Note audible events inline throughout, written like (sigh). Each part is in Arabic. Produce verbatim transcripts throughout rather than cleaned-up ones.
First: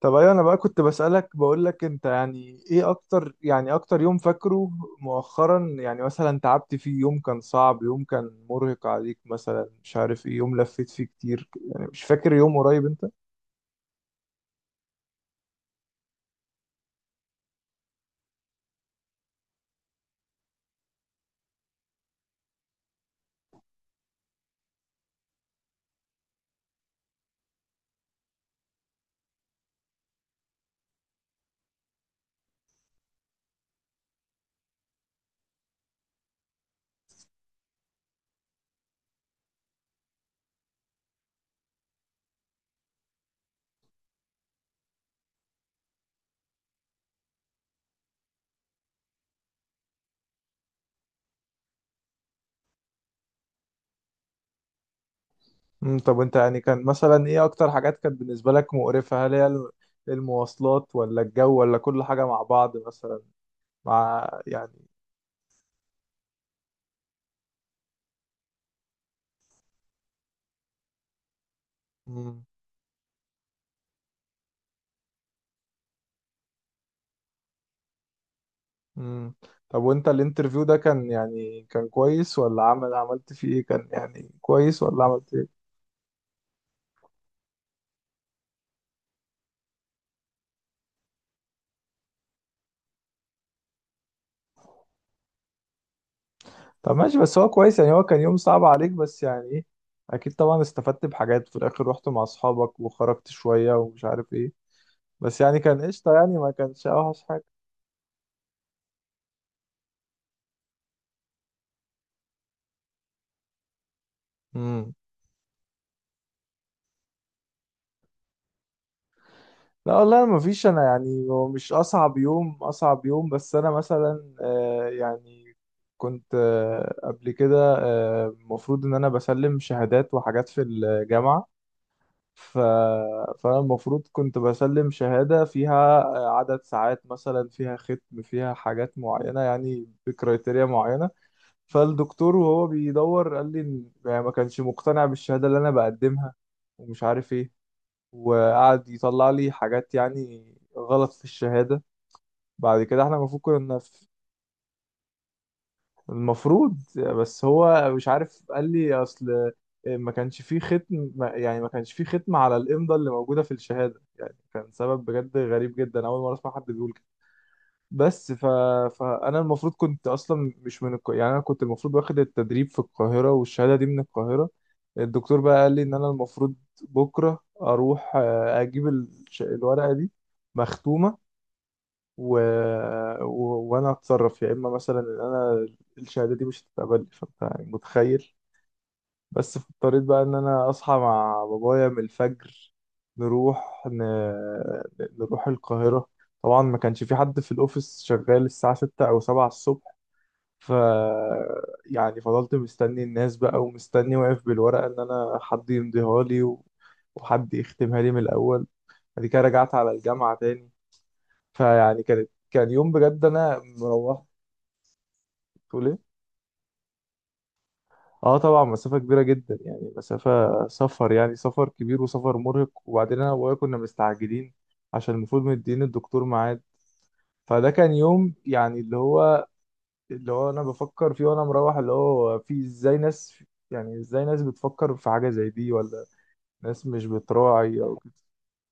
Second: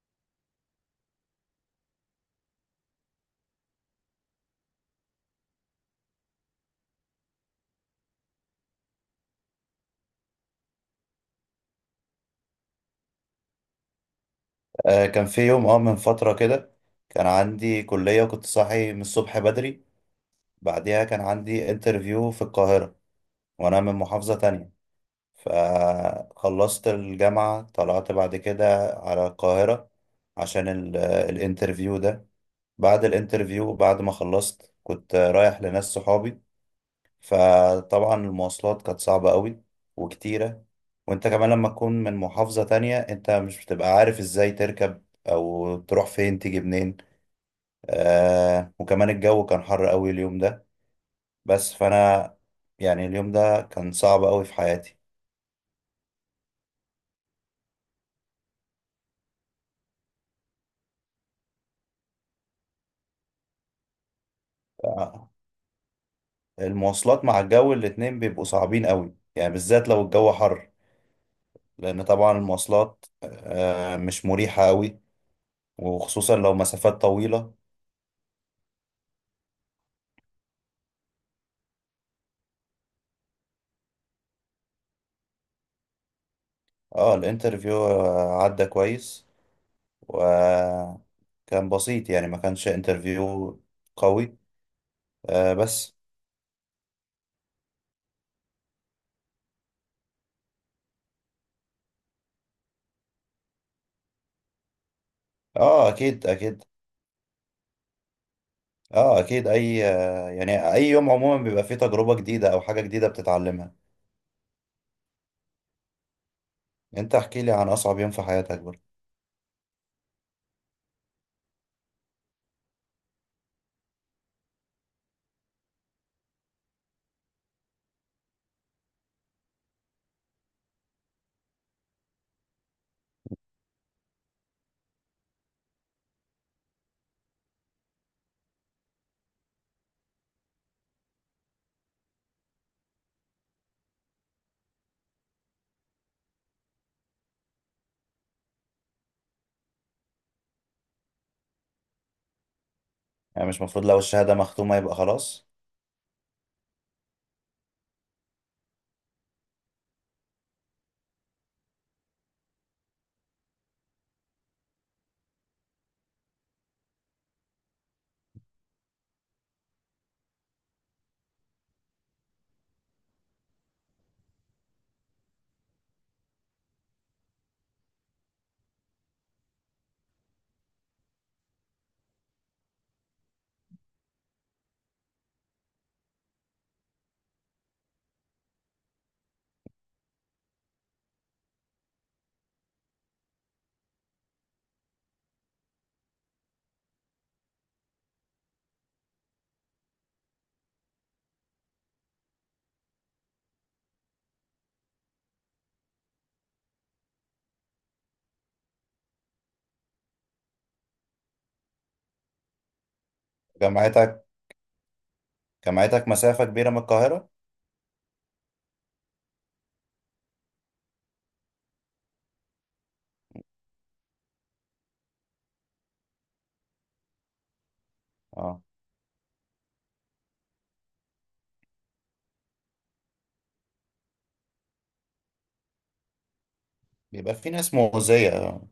طب، ايوه انا بقى كنت بسألك بقول لك انت، يعني ايه اكتر يعني اكتر يوم فاكره مؤخرا؟ يعني مثلا تعبت فيه، يوم كان صعب، يوم كان مرهق عليك مثلا، مش عارف ايه، يوم لفيت فيه كتير، يعني مش فاكر يوم قريب انت؟ آه، كان في يوم اه من فترة كده. كان عندي كلية وكنت صاحي من الصبح بدري. بعديها كان عندي انترفيو في القاهرة، وأنا من محافظة تانية. فخلصت الجامعة طلعت بعد كده على القاهرة عشان ال- الانترفيو ده. بعد الانترفيو بعد ما خلصت كنت رايح لناس صحابي. فطبعا المواصلات كانت صعبة قوي وكتيرة. وانت كمان لما تكون من محافظة تانية انت مش بتبقى عارف ازاي تركب او تروح فين تيجي منين. آه، وكمان الجو كان حر قوي اليوم ده. بس فانا يعني اليوم ده كان صعب قوي في حياتي. امم طب انت، يعني كان مثلا ايه اكتر حاجات كانت بالنسبة لك مقرفة؟ هل هي الم- المواصلات ولا الجو ولا كل حاجة مع بعض مثلا؟ مع يعني. آه، المواصلات مع الجو الاتنين بيبقوا صعبين قوي، يعني بالذات لو الجو حر. لان طبعا امم المواصلات آه مش مريحة قوي، وخصوصا لو مسافات طويلة. امم طب وانت الانترفيو ده كان يعني كان كويس ولا عمل عملت فيه ايه؟ كان يعني كويس ولا عملت؟ اه، الانترفيو آه، عدى كويس وكان بسيط، يعني ما كانش انترفيو قوي. آه بس. طب ماشي، بس هو كويس، يعني هو كان يوم صعب عليك، بس يعني ايه، اكيد طبعا استفدت بحاجات في الاخر، رحت مع اصحابك وخرجت شوية ومش عارف ايه، بس يعني كان اه، قشطة اكيد يعني، ما اكيد. كانش اوحش حاجة. اه اكيد، اي آه يعني اي يوم عموما بيبقى فيه تجربة جديدة او حاجة جديدة بتتعلمها. امم. انت احكي لي عن اصعب يوم في حياتك برضه. لا والله ما فيش، انا يعني هو مش اصعب يوم اصعب يوم، بس انا مثلا آه يعني كنت آه قبل كده، آه، المفروض ان انا بسلم شهادات وحاجات في الجامعة. ف... فأنا المفروض كنت بسلم شهادة فيها عدد ساعات مثلا، فيها ختم، فيها حاجات معينة، يعني بكريتيريا معينة. فالدكتور وهو بيدور قال لي إن- يعني ما كانش مقتنع بالشهادة اللي أنا بقدمها ومش عارف إيه، وقعد يطلع لي حاجات يعني غلط في الشهادة. بعد كده احنا المفروض يعني مش كنا. المفروض لو الشهادة مختومة يبقى خلاص؟ المفروض، بس هو مش عارف قال لي اصل ما كانش فيه ختم، ما- يعني ما كانش فيه ختم على الامضه اللي موجوده في الشهاده. يعني كان سبب بجد غريب جدا، اول مره اسمع حد بيقول كده. بس ف... فانا المفروض كنت اصلا مش من الك... يعني انا كنت المفروض واخد التدريب في القاهره، والشهاده دي من القاهره. الدكتور بقى قال لي ان انا المفروض بكره اروح، آه، اجيب الش- الورقه دي مختومه، و... و... وانا هتصرف، يا اما مثلا ان انا الشهاده دي مش هتتقبل. فانت يعني متخيل، بس في اضطريت بقى ان انا اصحى مع بابايا من الفجر، نروح ن... نروح القاهره. طبعا ما كانش في حد في الاوفيس شغال الساعه ستة او سبعة الصبح، ف يعني فضلت مستني الناس بقى، ومستني واقف بالورقه ان انا حد يمضيها لي و... وحد يختمها لي من الاول. بعد كده رجعت على الجامعه تاني. فيعني كانت كان يوم بجد انا مروح. جامعتك تقول ايه؟ جامعتك مسافة كبيرة من القاهرة؟ اه طبعا مسافه كبيره جدا، يعني مسافه سفر، يعني سفر كبير وسفر مرهق، وبعدين انا وابويا كنا مستعجلين عشان المفروض مدين الدكتور ميعاد. فده كان يوم اه، يعني اللي هو اللي هو انا بفكر فيه وانا مروح، اللي هو في ازاي ناس، يعني ازاي ناس بتفكر في حاجه زي دي، ولا ناس مش بيبقى في ناس بتراعي او كده. مؤذية اه.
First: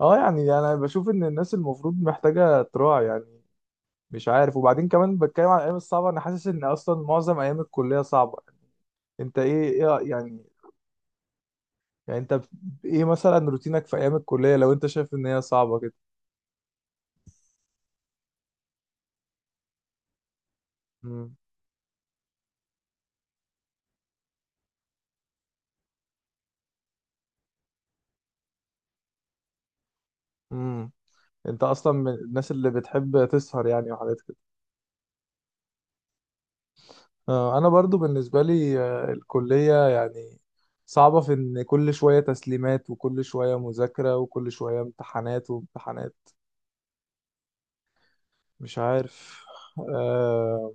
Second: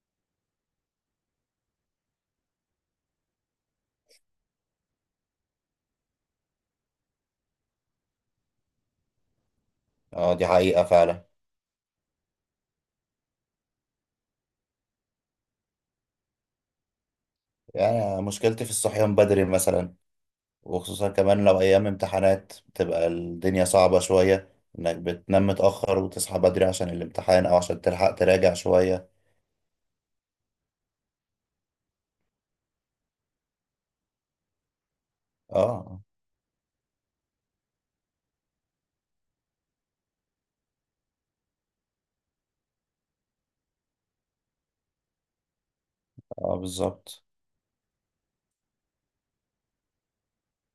اه يعني انا بشوف ان الناس المفروض محتاجه تراعي، يعني مش عارف. وبعدين كمان بتكلم عن الايام الصعبه، انا حاسس ان اصلا معظم ايام الكليه صعبه، انت ايه؟ ايه آه، يعني؟ دي حقيقة فعلا. يعني انت ب- ايه مثلا روتينك في ايام الكليه، لو انت شايف ان هي صعبه كده؟ يعني مشكلتي في الصحيان بدري مثلا، وخصوصا امم كمان لو أيام امتحانات بتبقى الدنيا صعبة شوية. إنك بتنام متأخر وتصحى بدري عشان الامتحان أو عشان تلحق تراجع شوية. امم انت اصلا من الناس اللي بتحب تسهر يعني وحاجات كده؟ اه، آه، انا برضو بالنسبه لي، آه، الكليه يعني صعبه في ان كل شويه تسليمات، وكل شويه مذاكره، وكل شويه امتحانات وامتحانات. اه بالظبط. مش عارف. آه،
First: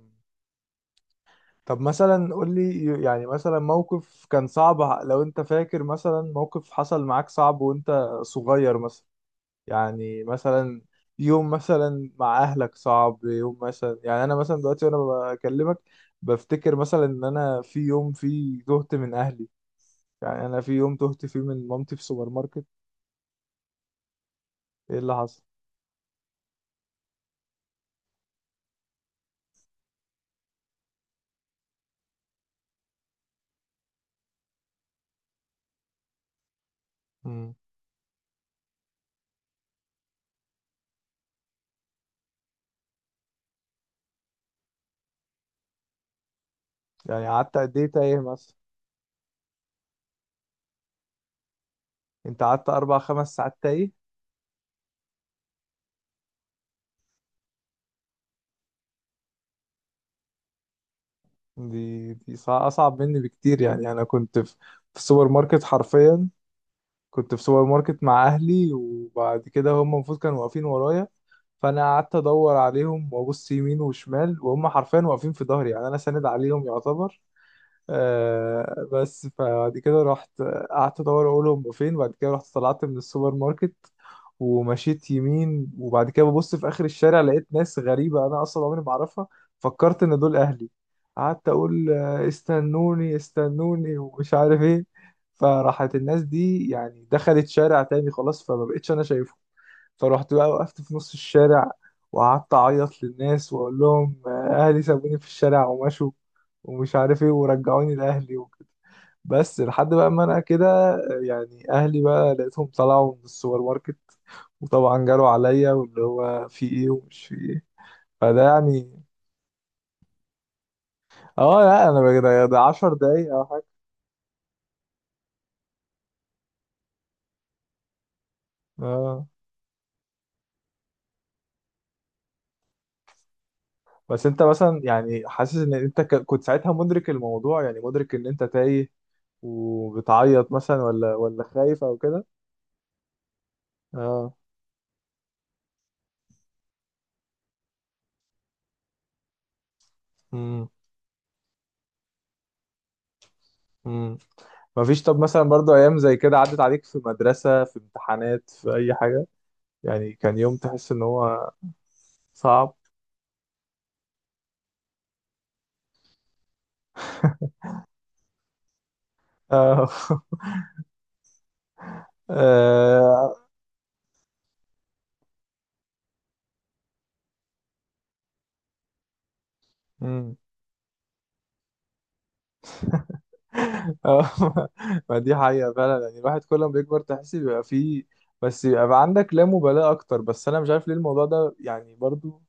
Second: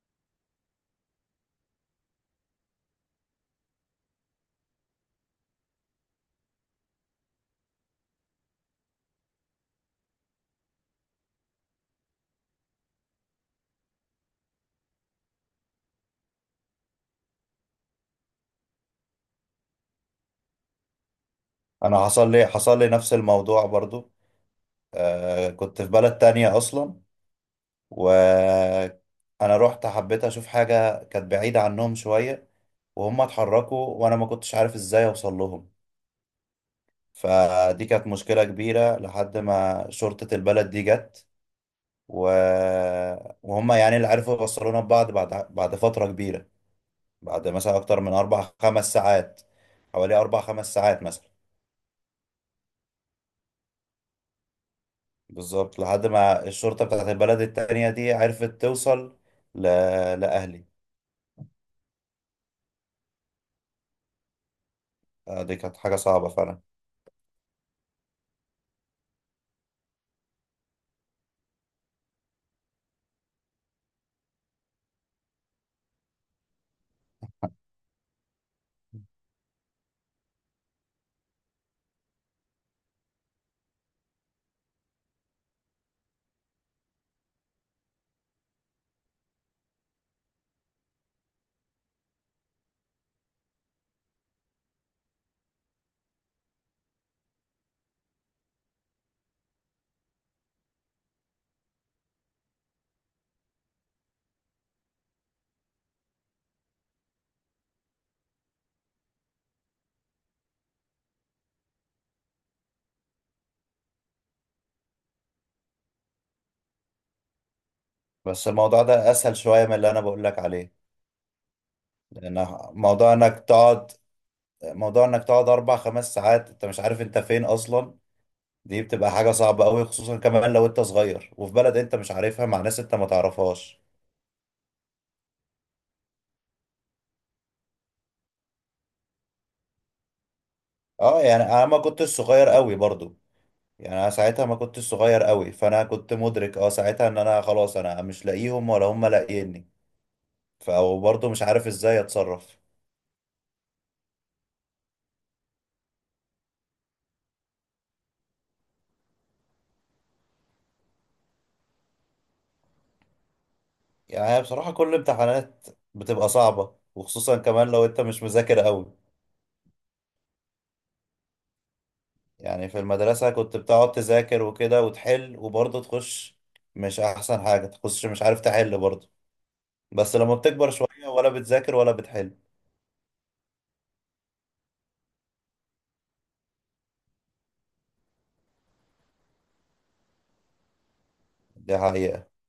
طب مثلا قول لي يعني، مثلا موقف كان صعب، لو انت فاكر مثلا موقف حصل معاك صعب وانت صغير مثلا، يعني مثلا يوم مثلا مع اهلك صعب، يوم مثلا، يعني انا مثلا دلوقتي وانا بكلمك بفتكر مثلا ان انا في يوم فيه تهت من اهلي، يعني انا في يوم تهت فيه من مامتي في أنا سوبر حصل لي ماركت. حصل لي نفس الموضوع برضو. ايه اللي حصل؟ آه، كنت في بلد تانية أصلا. وأنا رحت حبيت أشوف حاجة كانت بعيدة عنهم شوية، وهم اتحركوا وأنا ما كنتش عارف إزاي أوصل لهم. امم. فدي كانت مشكلة كبيرة لحد ما شرطة البلد دي جت. و... وهم يعني اللي عرفوا يوصلونا ببعض بعد بعد فترة كبيرة. يعني بعد قعدت مثلا قد ايه أكتر من تايه أربع مثلا؟ (laughs) خمس ساعات، حوالي أربع خمس ساعات مثلا. انت قعدت اربع خمس ساعات تايه؟ بالظبط، لحد ما الشرطة بتاعت البلد التانية دي عرفت توصل ل... لأهلي. دي دي صع- اصعب مني بكتير. يعني انا كنت في في السوبر آه، دي ماركت كانت حاجة حرفيا. صعبة فعلا. كنت في سوبر ماركت مع اهلي، وبعد كده هم المفروض كانوا واقفين ورايا، فانا قعدت ادور عليهم وابص يمين وشمال، وهم حرفيا واقفين في ظهري، يعني انا ساند عليهم يعتبر. آه بس فبعد كده رحت، قعدت ادور اقولهم فين. بعد كده رحت طلعت من السوبر ماركت ومشيت يمين، وبعد كده ببص في اخر الشارع لقيت ناس غريبه انا اصلا عمري ما اعرفها، فكرت ان دول اهلي. قعدت اقول آه، استنوني استنوني ومش عارف ايه. فراحت الناس دي يعني دخلت شارع تاني خلاص، فما بقتش انا شايفهم. فروحت بقى وقفت في نص الشارع، وقعدت أعيط للناس وأقول لهم آه، أهلي سابوني في الشارع ومشوا ومش عارف إيه، ورجعوني لأهلي وكده. بس لحد بقى ما أنا كده، آه، يعني أهلي بقى لقيتهم طلعوا من السوبر ماركت، وطبعا جالوا عليا، واللي هو في إيه ومش في إيه. فده بس الموضوع يعني. ده أسهل شوية من اللي أنا بقول لك عليه. آه لا، أنا بقى- ده لأن ده 10 موضوع دقايق أو إنك حاجة. تقعد موضوع إنك تقعد أربع خمس ساعات أنت مش عارف أنت فين أصلا. دي بتبقى آه حاجة صعبة أوي، خصوصا كمان لو أنت صغير وفي بلد أنت مش عارفها مع ناس أنت ما تعرفهاش. بس أنت مثلا، يعني حاسس إن أنت ك- كنت ساعتها مدرك الموضوع، يعني مدرك إن أنت تايه وبتعيط مثلا، ولا اه يعني ولا انا ما خايف أو كنتش كده؟ صغير قوي برضو. يعني انا اه. ساعتها ما كنتش صغير قوي، فانا كنت مدرك اه ساعتها ان انا خلاص انا مش لاقيهم ولا هم لاقيني. امم فبرضو مش عارف ازاي اتصرف. امم مفيش. طب مثلا برضو ايام زي كده عدت عليك في مدرسة، في امتحانات، في اي حاجة؟ يعني كان يوم تحس ان هو صعب؟ يعني هي بصراحة كل امتحانات بتبقى صعبة، وخصوصا كمان لو انت مش مذاكر قوي. اه. (laughs) يعني في المدرسة آه، كنت بتقعد تذاكر وكده وتحل وبرضو تخش مش احسن حاجة، تخش مش عارف تحل برضو. بس لما امم بتكبر شوية ولا بتذاكر ولا بتحل. اه. (laughs) ما دي حقيقة فعلا. يعني الواحد كل ما بيكبر تحس بيبقى فيه، بس بيبقى عندك لا مبالاة أكتر، بس أنا مش عارف ليه الموضوع ده دي يعني حقيقة. برضو.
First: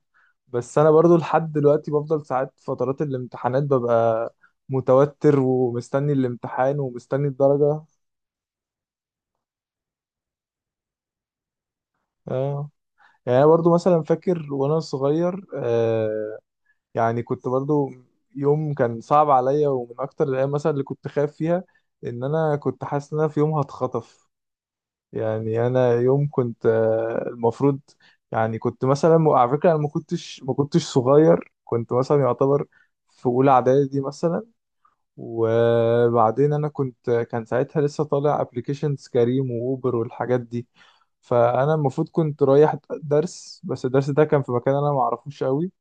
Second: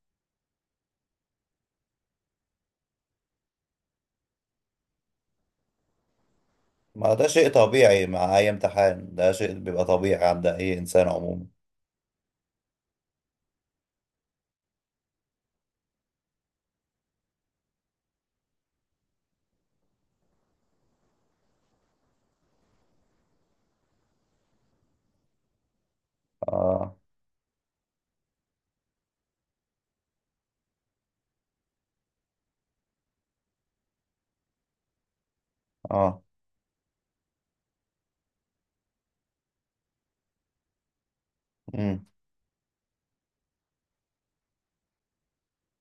بس أنا برضو لحد دلوقتي بفضل ساعات فترات الامتحانات ببقى متوتر ومستني الامتحان ما ده ومستني شيء الدرجة. طبيعي مع أي امتحان، ده شيء بيبقى طبيعي عند أي إنسان عموما. اه يعني انا برضو مثلا فاكر وانا صغير، آه يعني كنت برضو يوم كان صعب عليا، ومن اكتر الايام مثلا اللي كنت خايف فيها ان انا كنت حاسس ان انا في يوم هتخطف. يعني انا يوم كنت آه. آه المفروض، يعني كنت مثلا على فكره انا ما كنتش ما كنتش صغير، كنت مثلا يعتبر في اولى اعدادي مثلا. آه. وبعدين انا كنت كان ساعتها لسه طالع ابلكيشنز كريم واوبر والحاجات دي، فانا مم. المفروض كنت رايح درس، بس الدرس ده كان في مكان انا ما اعرفوش قوي.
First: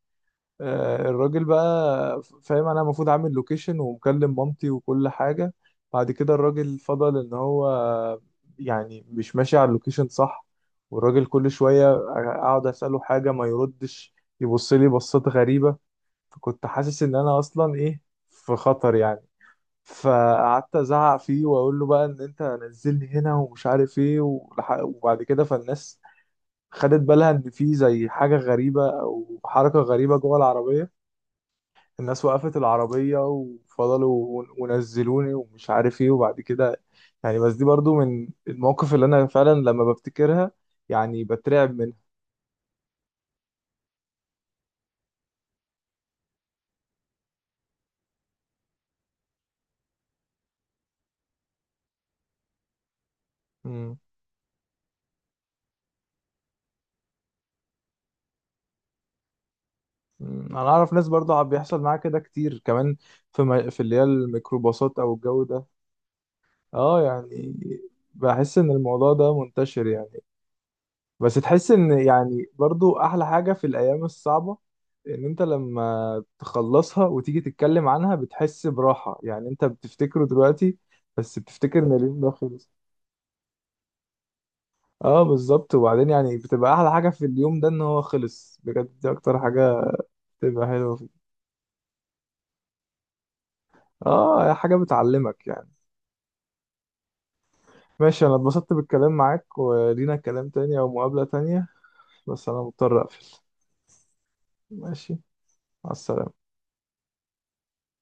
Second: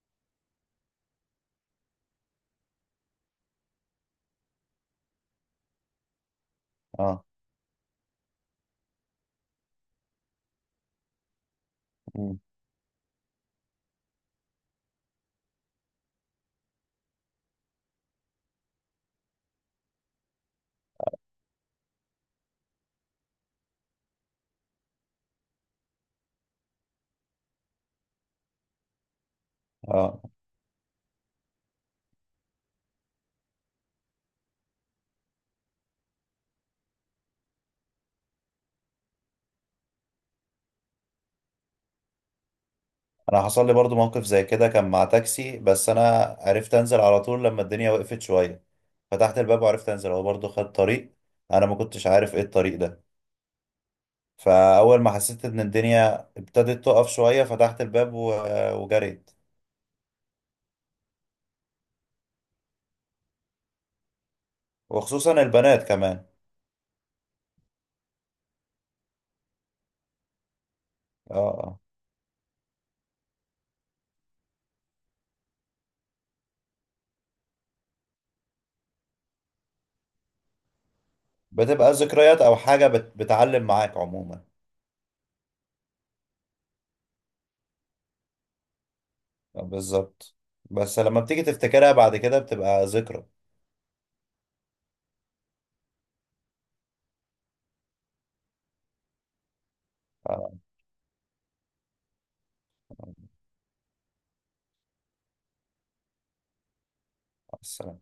آه، الراجل بقى فاهم انا المفروض عامل لوكيشن ومكلم مامتي وكل حاجه. بعد كده الراجل فضل آه. ان هو يعني مش ماشي على اللوكيشن صح، والراجل كل شويه مم. اقعد اساله حاجه ما يردش، يبص لي بصات غريبه. فكنت حاسس ان انا اصلا ايه، في خطر يعني. فقعدت ازعق فيه واقول له بقى ان انت نزلني هنا ومش عارف ايه ولح- وبعد كده فالناس خدت بالها ان في زي حاجه غريبه او حركه غريبه آه. جوه العربيه. الناس وقفت العربيه وفضلوا ونزلوني ومش عارف ايه وبعد كده، يعني بس دي برضو من المواقف اللي انا فعلا لما بفتكرها يعني بترعب منها. أنا حصل لي برضو موقف زي كده كان مع تاكسي، بس أنا عرفت أنزل على طول لما الدنيا وقفت شوية. فتحت الباب وعرفت أنزل، هو برضو خد طريق أنا ما كنتش عارف إيه الطريق ده. مم. فأول ما حسيت إن الدنيا ابتدت تقف شوية فتحت الباب و... وجريت. مم. انا اعرف ناس برضو عم بيحصل معاها كده كتير كمان، في م... في اللي هي الميكروباصات او وخصوصا الجو ده. البنات كمان. اه يعني بحس ان الموضوع ده منتشر يعني، بس آه. تحس آه. ان يعني برضو احلى حاجة في الايام الصعبة ان انت لما تخلصها وتيجي تتكلم عنها بتحس براحة، يعني انت بتفتكره دلوقتي بس بتفتكر بتبقى ان اليوم ده ذكريات أو خلص. حاجة بت... بتعلم معاك عموما. اه بالظبط، وبعدين يعني بتبقى احلى حاجة في اليوم ده ان هو خلص بجد، دي اكتر حاجة بالظبط. بتبقى حلوة بس فيه. لما بتيجي تفتكرها بعد كده بتبقى ذكرى. اه، هي حاجة بتعلمك يعني. ماشي، انا اتبسطت بالكلام معاك، ولينا كلام آه، تاني او مقابلة تانية، بس انا مضطر اقفل. ماشي، مع السلامة. مع السلامة.